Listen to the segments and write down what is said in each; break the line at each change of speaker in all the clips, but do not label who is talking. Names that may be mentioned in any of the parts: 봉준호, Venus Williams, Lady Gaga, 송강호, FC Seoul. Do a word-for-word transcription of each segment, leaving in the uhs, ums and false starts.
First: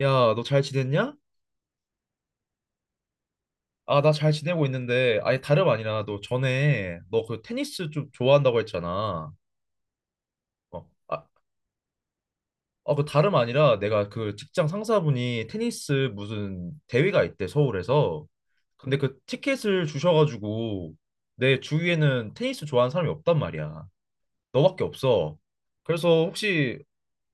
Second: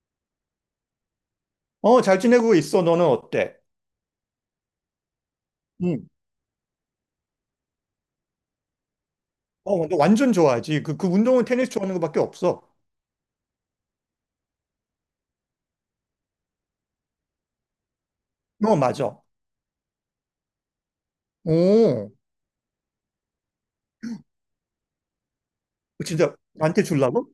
야, 너 잘 지냈냐?
어, 잘 지내고 있어. 너는 어때?
아, 나 잘 지내고 있는데, 아니, 다름 아니라,
응.
너 전에, 너 그 테니스 좀 좋아한다고 했잖아.
어, 너 완전 좋아하지.
어,
그, 그
아,
운동은 테니스 좋아하는 것밖에 없어.
어, 그 다름 아니라, 내가 그 직장 상사분이 테니스 무슨 대회가 있대, 서울에서.
어,
근데 그
맞아.
티켓을 주셔가지고, 내
오,
주위에는 테니스 좋아하는 사람이 없단 말이야. 너밖에 없어. 그래서
진짜 나한테
혹시,
주려고?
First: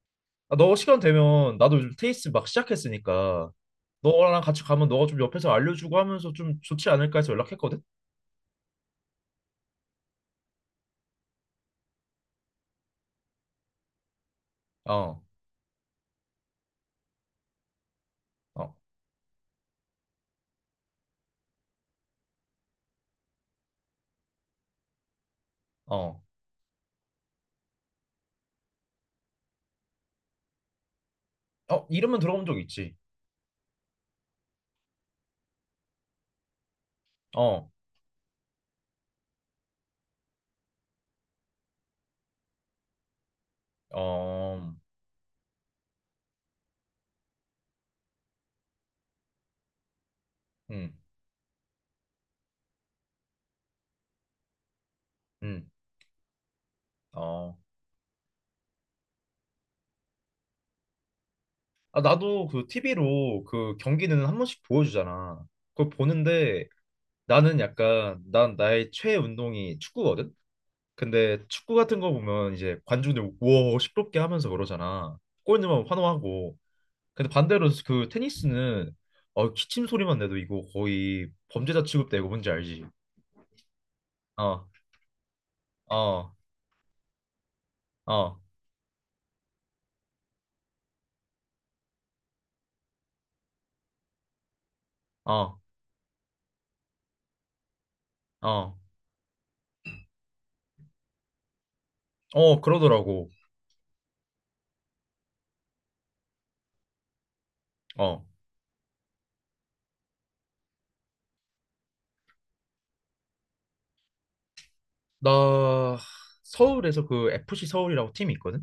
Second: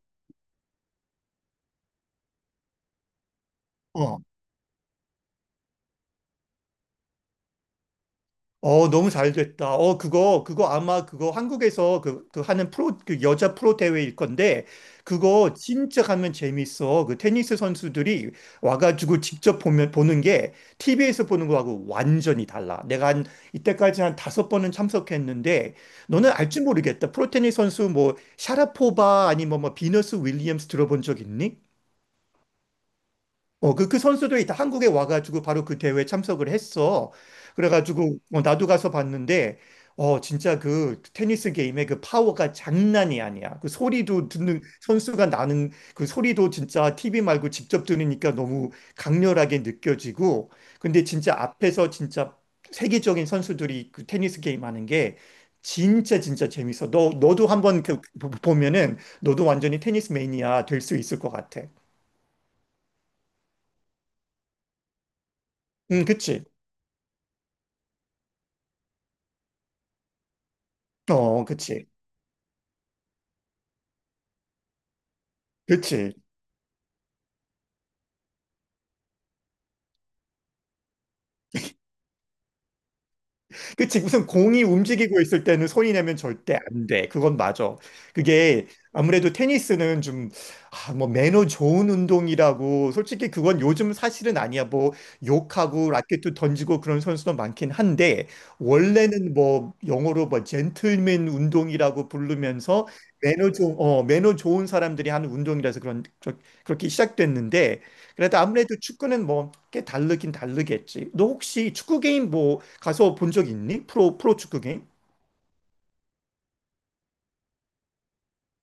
아, 너 시간 되면, 나도 요즘 테니스 막 시작했으니까,
어.
너랑 같이 가면 너가 좀 옆에서 알려주고 하면서 좀 좋지 않을까 해서 연락했거든?
어, 너무 잘 됐다. 어, 그거, 그거 아마 그거 한국에서 그, 그 하는 프로, 그 여자 프로 대회일 건데,
어.
그거 진짜 가면 재밌어. 그 테니스 선수들이
어,
와가지고 직접 보면, 보는 게 티비에서 보는 거하고 완전히 달라. 내가 한, 이때까지 한 다섯 번은 참석했는데,
어,
너는 알지 모르겠다. 프로 테니스 선수 뭐, 샤라포바 아니면 뭐, 비너스 윌리엄스 들어본 적 있니?
어, 이름은 들어본 적 있지.
어, 그, 그 선수들이 다 한국에 와가지고 바로 그 대회에 참석을 했어.
어,
그래가지고, 어, 나도 가서 봤는데, 어, 진짜 그 테니스 게임의 그 파워가 장난이 아니야. 그 소리도
어,
듣는,
음,
선수가 나는 그 소리도 진짜 티비 말고 직접 들으니까 너무 강렬하게 느껴지고,
음,
근데 진짜 앞에서 진짜 세계적인 선수들이 그 테니스 게임 하는 게
음,
진짜 진짜 재밌어. 너, 너도
어.
한번 그- 보면은 너도 완전히 테니스 매니아 될 수 있을 것 같아.
아, 나도 그 티비로 그 경기는 한 번씩 보여주잖아. 그걸
응, 그치?
보는데 나는 약간, 난 나의 최애 운동이 축구거든?
어,
근데 축구
그치.
같은 거 보면 이제 관중들 우와, 시끄럽게 하면서 그러잖아. 골 넣으면
그치.
환호하고. 근데 반대로 그 테니스는 어, 기침 소리만 내도 이거 거의 범죄자 취급되고 뭔지 알지?
그치. 무슨 공이
어,
움직이고 있을 때는 손이 내면
어,
절대 안 돼. 그건 맞아.
어,
그게 아무래도 테니스는 좀, 아, 뭐, 매너 좋은 운동이라고. 솔직히 그건 요즘 사실은 아니야. 뭐,
어,
욕하고 라켓도 던지고 그런 선수도 많긴 한데,
어.
원래는 뭐, 영어로 뭐, 젠틀맨 운동이라고
어,
부르면서
그러더라고.
매너 좋은, 어, 매너 좋은 사람들이 하는 운동이라서 그런, 저- 그렇게 시작됐는데,
어.
그래도 아무래도 축구는 뭐 꽤 다르긴 다르겠지. 너 혹시 축구 게임 뭐 가서 본 적 있니? 프로 프로 축구 게임?
나 서울에서 그 에프씨 서울이라고 팀이 있거든?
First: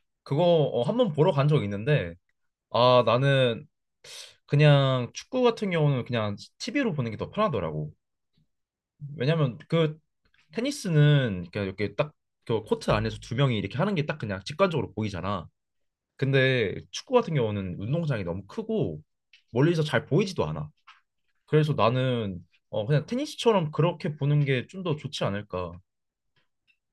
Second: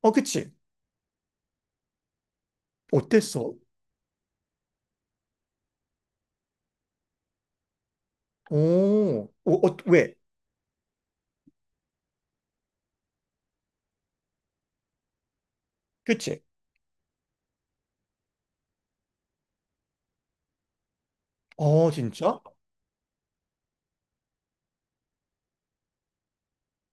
어,
그거
그치.
어, 한번 보러 간 적 있는데, 아,
어땠어?
나는 그냥 축구 같은 경우는 그냥 티비로 보는 게 더 편하더라고.
오, 어,
왜냐면
어,
그
왜?
테니스는 이렇게 이렇게 딱 그 코트 안에서 두 명이 이렇게 하는 게 딱 그냥 직관적으로 보이잖아.
그치.
근데 축구 같은 경우는 운동장이 너무 크고 멀리서 잘 보이지도 않아. 그래서
어, 진짜?
나는 어, 그냥 테니스처럼 그렇게 보는 게 좀 더 좋지 않을까.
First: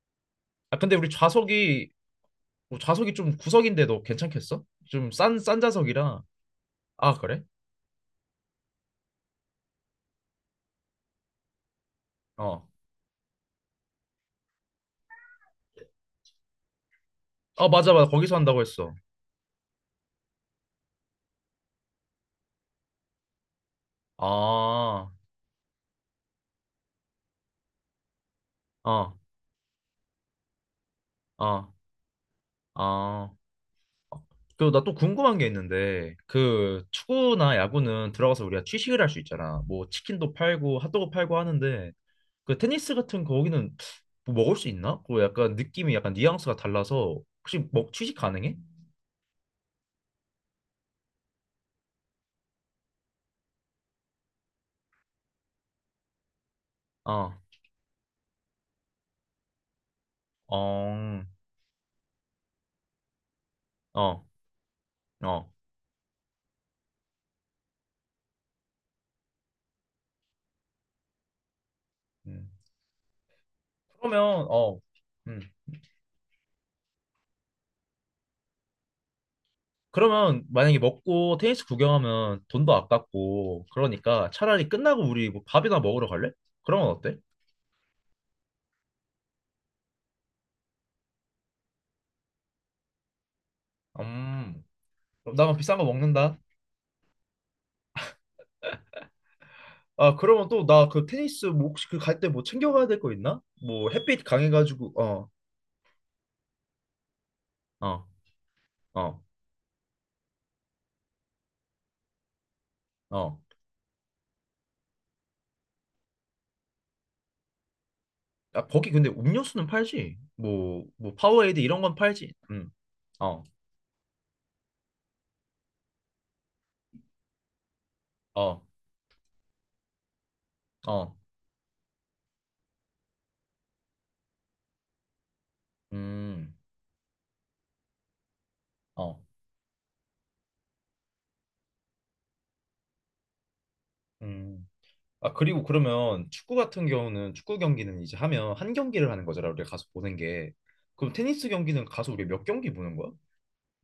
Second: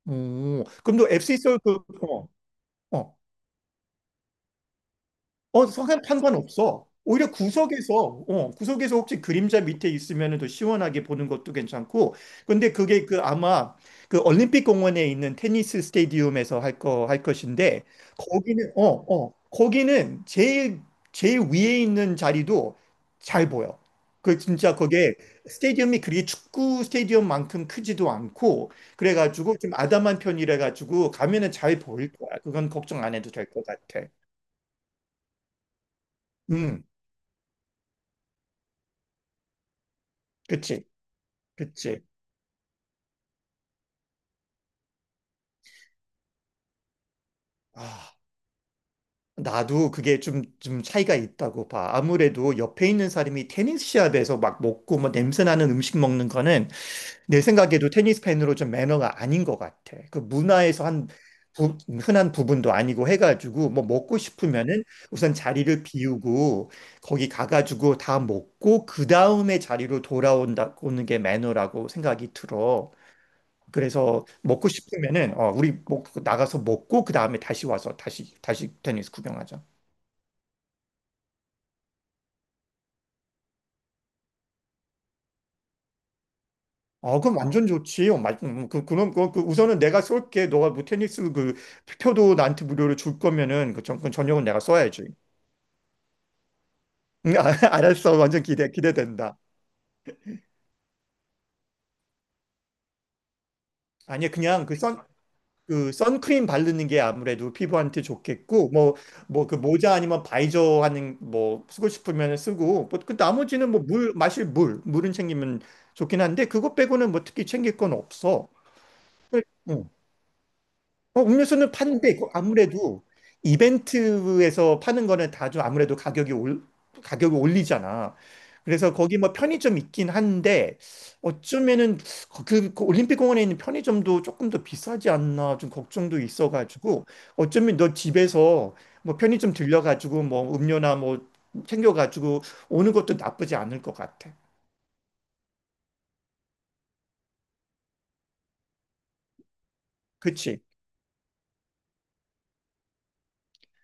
오,
아, 근데
그럼 너
우리
에프씨 서울 그,
좌석이
어,
뭐 좌석이
어.
좀 구석인데도 괜찮겠어? 좀 싼 싼
어, 상관
좌석이라.
상관 없어.
아,
오히려
그래?
구석에서, 어, 구석에서 혹시 그림자 밑에 있으면 더 시원하게 보는 것도 괜찮고.
어.
근데 그게 그 아마 그 올림픽 공원에 있는 테니스 스테디움에서 할 거, 할
아,
것인데,
맞아 맞아. 거기서 한다고
거기는, 어,
했어.
어, 거기는 제일, 제일 위에 있는 자리도 잘 보여. 그 진짜
아.
그게 스테디움이 그리 축구 스테디움만큼 크지도 않고,
아.
그래가지고 좀 아담한 편이라 가지고 가면은
아.
잘 보일 거야. 그건 걱정 안
아.
해도 될 것 같아.
그 나 또 궁금한 게 있는데
음,
그 축구나 야구는 들어가서 우리가 취식을 할 수 있잖아. 뭐 치킨도 팔고
그치.
핫도그 팔고 하는데
그치.
그 테니스 같은 거기는 뭐 먹을 수 있나? 그 약간 느낌이 약간 뉘앙스가 달라서 혹시 먹
아,
취식 가능해?
나도 그게 좀, 좀 차이가 있다고 봐. 아무래도 옆에 있는 사람이 테니스 시합에서 막 먹고 뭐 냄새 나는 음식 먹는 거는
어.
내 생각에도 테니스 팬으로 좀 매너가 아닌 것 같아. 그 문화에서 한
어.
부- 흔한 부분도 아니고 해가지고 뭐 먹고
어.
싶으면은 우선
어.
자리를 비우고 거기 가가지고 다 먹고 그 다음에 자리로 돌아온다, 오는 게 매너라고 생각이
음.
들어. 그래서
그러면
먹고
어.
싶으면은
음.
어, 우리 먹, 나가서 먹고 그 다음에 다시 와서 다시 다시 테니스 구경하자.
그러면 만약에 먹고 테니스 구경하면 돈도 아깝고 그러니까 차라리 끝나고 우리 뭐 밥이나 먹으러 갈래? 그런 건 어때?
어, 그럼 완전 좋지. 어, 맞, 음, 그, 그럼 그, 그 우선은 내가 쏠게. 너가 뭐 테니스 그 표도 나한테 무료로 줄 거면은 그 전, 그 전용은 내가
음,
써야지.
그럼 나만 비싼 거 먹는다.
음, 아, 알았어. 완전 기대 기대된다.
아, 그러면 또 나 그 테니스 뭐 혹시 그 갈 때 뭐 챙겨가야 될 거 있나? 뭐 햇빛
아니 그냥 그
강해가지고
선,
어,
그 선크림 바르는 게 아무래도 피부한테
어,
좋겠고 뭐
어,
뭐 그 모자 아니면 바이저 하는 뭐 쓰고 싶으면 쓰고 뭐그
어.
나머지는 뭐 물 마실 물 물은 챙기면 좋긴 한데 그것 빼고는 뭐 특히 챙길 건 없어.
아, 거기 근데 음료수는
응.
팔지? 뭐, 뭐
어,
파워에이드
음료수는
이런 건
파는데 그
팔지? 음,
아무래도
어,
이벤트에서 파는 거는 다 좀 아무래도 가격이 올 가격이 올리잖아.
어,
그래서 거기 뭐 편의점 있긴 한데
어,
어쩌면은 그, 그 그 올림픽 공원에 있는 편의점도 조금 더 비싸지 않나 좀 걱정도
음,
있어가지고 어쩌면 너 집에서 뭐
어,
편의점 들려가지고 뭐 음료나 뭐 챙겨가지고 오는 것도 나쁘지 않을 것 같아.
음. 아, 그리고 그러면 축구 같은 경우는 축구 경기는 이제 하면 한 경기를 하는 거잖아, 우리가 가서 보는 게.
그치?
그럼 테니스 경기는 가서 우리가 몇 경기 보는 거야?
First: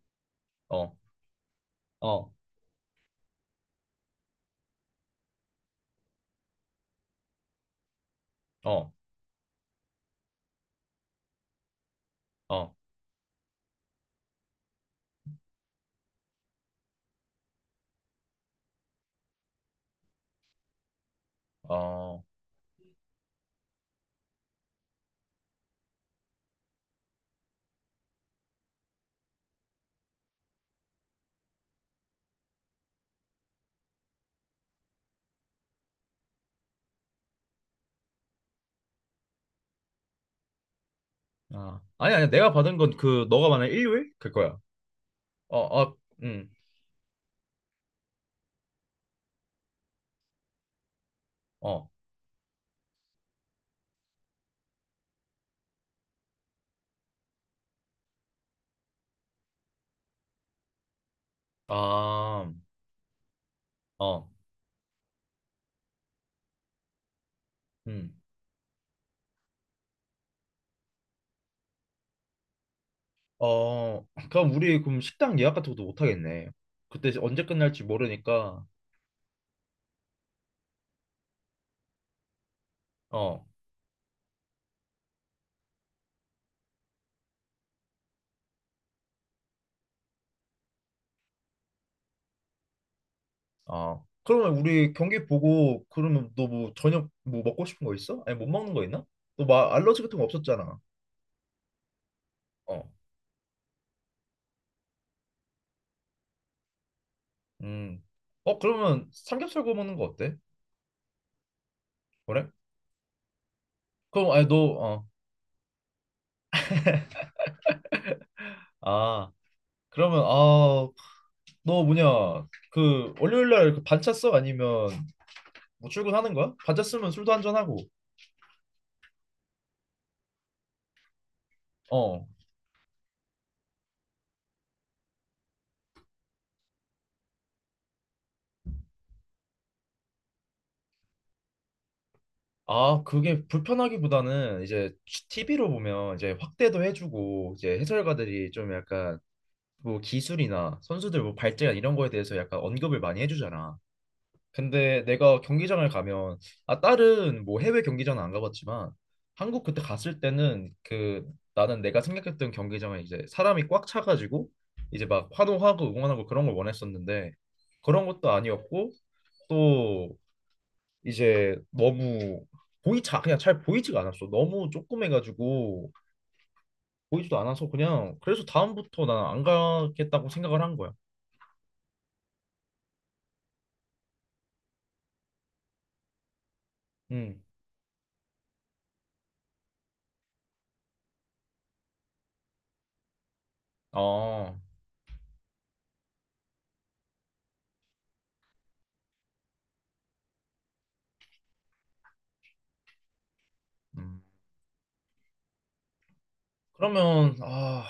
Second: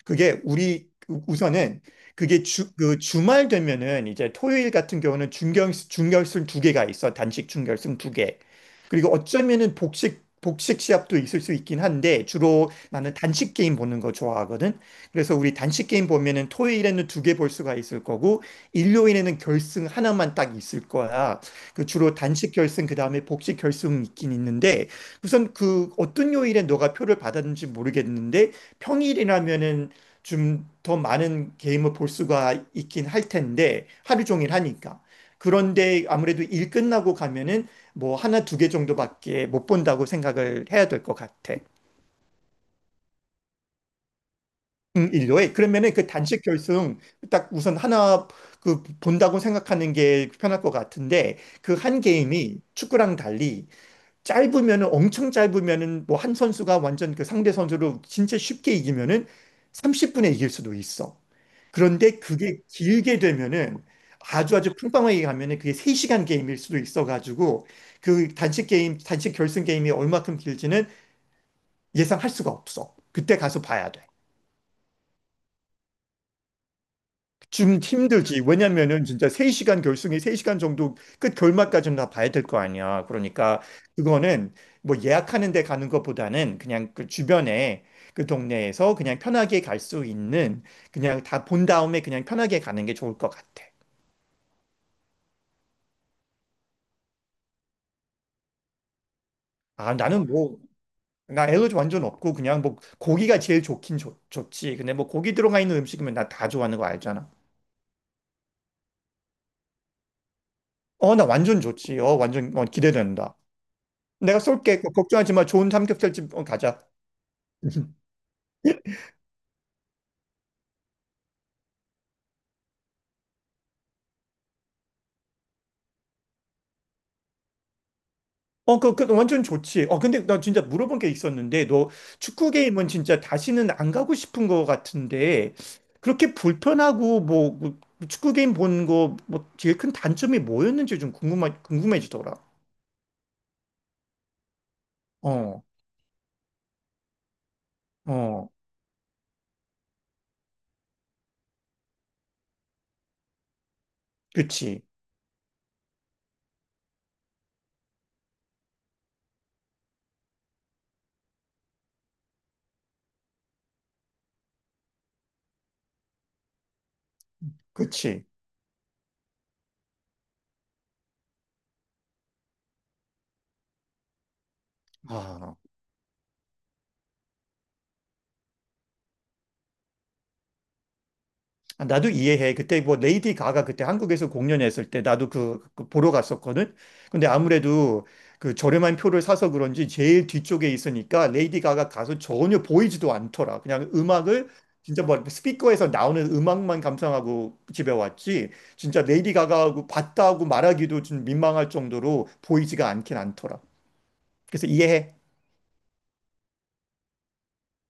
그게 우리
어,
우- 선은
어,
그게 주, 그 주말 되면은 이제 토요일 같은 경우는 중결, 중결승 두 개가 있어. 단식 중결승 두 개.
어,
그리고 어쩌면은 복식, 복식 시합도 있을 수 있긴 한데 주로
어,
나는 단식 게임 보는 거 좋아하거든. 그래서 우리 단식 게임 보면은 토요일에는 두 개 볼 수가 있을 거고 일요일에는 결승 하나만 딱 있을 거야. 그 주로
어,
단식 결승 그다음에 복식 결승 있긴 있는데 우선 그 어떤 요일에 너가 표를 받았는지 모르겠는데 평일이라면은 좀 더 많은 게임을 볼 수가 있긴 할 텐데 하루 종일 하니까. 그런데 아무래도 일 끝나고 가면은 뭐 하나 두 개 정도밖에 못 본다고 생각을 해야 될 것 같아.
아. 아니, 아니, 내가 받은 건 그, 너가 말한 일요일? 그거야.
음, 일요일
어, 어, 아,
그러면은 그 단식
음,
결승 딱 우선 하나 그 본다고 생각하는 게 편할 것 같은데 그
어,
한 게임이 축구랑 달리 짧으면은 엄청 짧으면은 뭐 한 선수가 완전 그 상대 선수로 진짜 쉽게 이기면은 삼십 분에 이길 수도 있어. 그런데
아,
그게 길게 되면은
어,
아주 아주 팽팽하게 가면은 그게 세 시간 게임일 수도 있어 가지고
음,
그 단식 게임, 단식 결승 게임이 얼마큼 길지는 예상할 수가 없어. 그때 가서 봐야
어.
돼.
그럼 우리 그럼 식당 예약 같은 것도 못 하겠네. 그때 언제
좀
끝날지
힘들지.
모르니까,
왜냐면은 진짜 세 시간 결승이 세 시간 정도 끝 결말까지는 다 봐야 될 거 아니야.
어.
그러니까 그거는 뭐 예약하는 데 가는 것보다는 그냥 그 주변에 그 동네에서 그냥 편하게 갈 수 있는 그냥 다 본 다음에 그냥 편하게 가는 게 좋을 것 같아.
아, 그러면 우리 경기 보고 그러면 너 뭐 저녁 뭐 먹고 싶은 거 있어? 아니 못 먹는 거 있나? 너 막
아,
알러지 같은 거
나는 뭐,
없었잖아.
나 엘러지 완전 없고 그냥 뭐
어.
고기가 제일 좋긴 좋, 좋지. 근데 뭐 고기 들어가 있는 음식이면 나 다 좋아하는 거 알잖아.
음. 어 그러면 삼겹살 구워 먹는 거 어때?
어, 나 완전 좋지. 어,
그래?
완전 어, 기대된다.
그럼
내가
아니 너
쏠게.
어.
걱정하지 마. 좋은 삼겹살집 어, 가자.
아, 그러면 아, 너 뭐냐? 그 월요일 날그 반차 써 아니면 뭐 출근하는 거야? 반차 쓰면 술도 한 잔 하고.
어, 그, 그, 완전 좋지. 어, 근데 나 진짜 물어본 게 있었는데, 너
어.
축구 게임은 진짜 다시는 안 가고 싶은 거 같은데, 그렇게 불편하고, 뭐, 뭐, 축구 게임 본 거, 뭐, 제일 큰 단점이 뭐였는지 좀 궁금하, 궁금해지더라.
아, 그게 불편하기보다는 이제
어,
티비로 보면 이제 확대도 해주고 이제
어,
해설가들이 좀 약간 뭐 기술이나 선수들 뭐 발전 이런 거에 대해서 약간 언급을 많이 해주잖아.
그치,
근데 내가 경기장을 가면 아 다른 뭐 해외 경기장은 안 가봤지만 한국 그때 갔을 때는 그 나는 내가 생각했던 경기장은 이제 사람이 꽉 차가지고 이제 막 환호하고 응원하고 그런 걸 원했었는데 그런
그치.
것도 아니었고 또 이제 너무 보이차 그냥 잘 보이지가 않았어. 너무
아.
조그매가지고 보이지도 않아서 그냥 그래서 다음부터 난 안 가겠다고 생각을 한 거야.
아, 나도 이해해. 그때 뭐 레이디 가가 그때 한국에서 공연했을 때 나도 그, 그 보러 갔었거든. 근데
음.
아무래도 그 저렴한 표를 사서 그런지 제일 뒤쪽에 있으니까 레이디 가가 가서 전혀 보이지도 않더라. 그냥 음악을
어,
진짜 뭐 스피커에서 나오는 음악만 감상하고 집에 왔지. 진짜 레이디 가가하고 봤다고 말하기도 좀 민망할 정도로 보이지가 않긴 않더라.
음.
그래서 이해해.
그러면, 아,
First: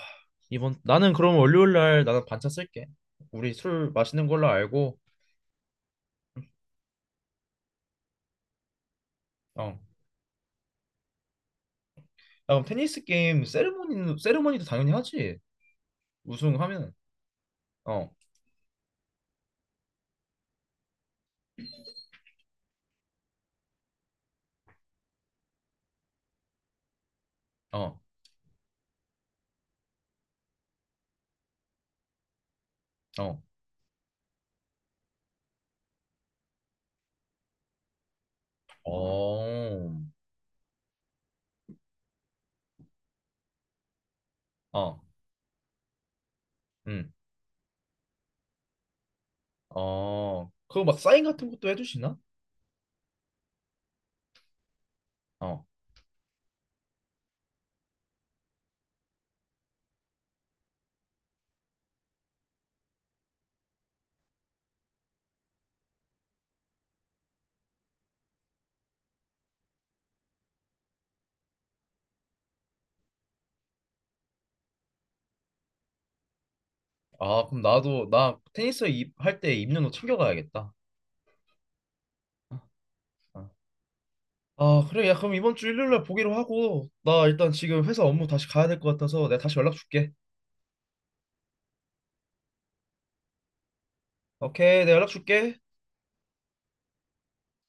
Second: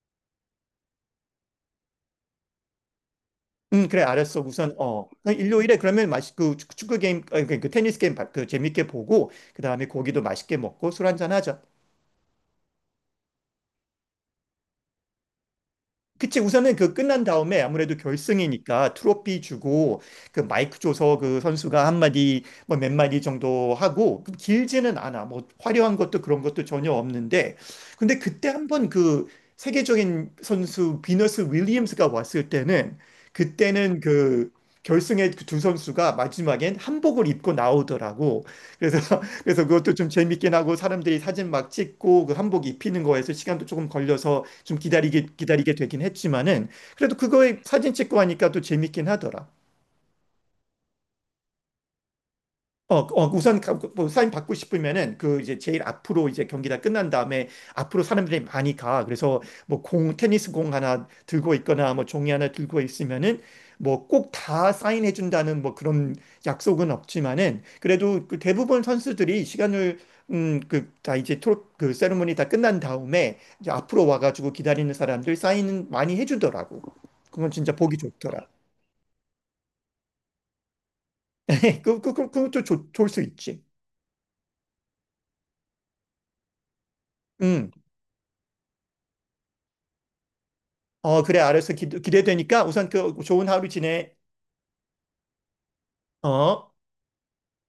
이번, 나는 그럼 월요일 날 나는 반차 쓸게. 우리
음,
술
그래,
마시는
알았어.
걸로
우선,
알고,
어, 그 일요일에 그러면 맛있, 그 축구 게임, 아니, 그, 그 테니스 게임 바- 그 재밌게 보고, 그
어. 야,
다음에 고기도 맛있게 먹고 술 한잔 하자.
그럼 테니스 게임, 세레모니, 세레모니도 당연히 하지.
그치, 우선은
우승하면,
그 끝난 다음에 아무래도
어,
결승이니까 트로피 주고 그 마이크 줘서 그 선수가 한마디 뭐 몇 마디 정도 하고 그 길지는 않아. 뭐 화려한 것도 그런 것도 전혀 없는데
어,
근데 그때 한번 그 세계적인 선수 비너스 윌리엄스가 왔을 때는
어,
그때는 그 결승에 그 두 선수가 마지막엔 한복을 입고 나오더라고. 그래서
어,
그래서 그것도 좀 재밌긴 하고 사람들이 사진 막 찍고 그 한복 입히는 거에서 시간도 조금 걸려서 좀
어,
기다리게 기다리게 되긴 했지만은
음,
그래도 그거에 사진 찍고 하니까 또 재밌긴 하더라.
어. 그거 막 사인 같은 것도 해주시나?
어, 어, 우선 가- 그, 뭐 사인 받고 싶으면은 그 이제
어.
제일 앞으로 이제 경기 다 끝난 다음에 앞으로 사람들이 많이 가. 그래서 뭐 공, 테니스 공 하나 들고 있거나 뭐 종이 하나 들고 있으면은 뭐 꼭 다 사인해 준다는 뭐 그런 약속은 없지만은 그래도 그 대부분 선수들이 시간을 음, 그, 다 이제 토, 그 세리머니 다 끝난 다음에 이제 앞으로 와가지고 기다리는 사람들 사인 많이 해주더라고.
아,
그건
그럼
진짜 보기
나도, 나
좋더라.
테니스 할 때 입는 옷 챙겨가야겠다.
그, 그, 그,
어.
그것도 좋, 좋을 수
어.
있지.
아, 그래. 야, 그럼 이번 주 일요일 날 보기로 하고, 나 일단
음.
지금 회사 업무 다시 가야 될 것 같아서 내가 다시 연락 줄게.
어, 그래, 알았어. 기, 기대되니까 우선 그 좋은 하루 지내.
오케이, 내가 연락 줄게.
어.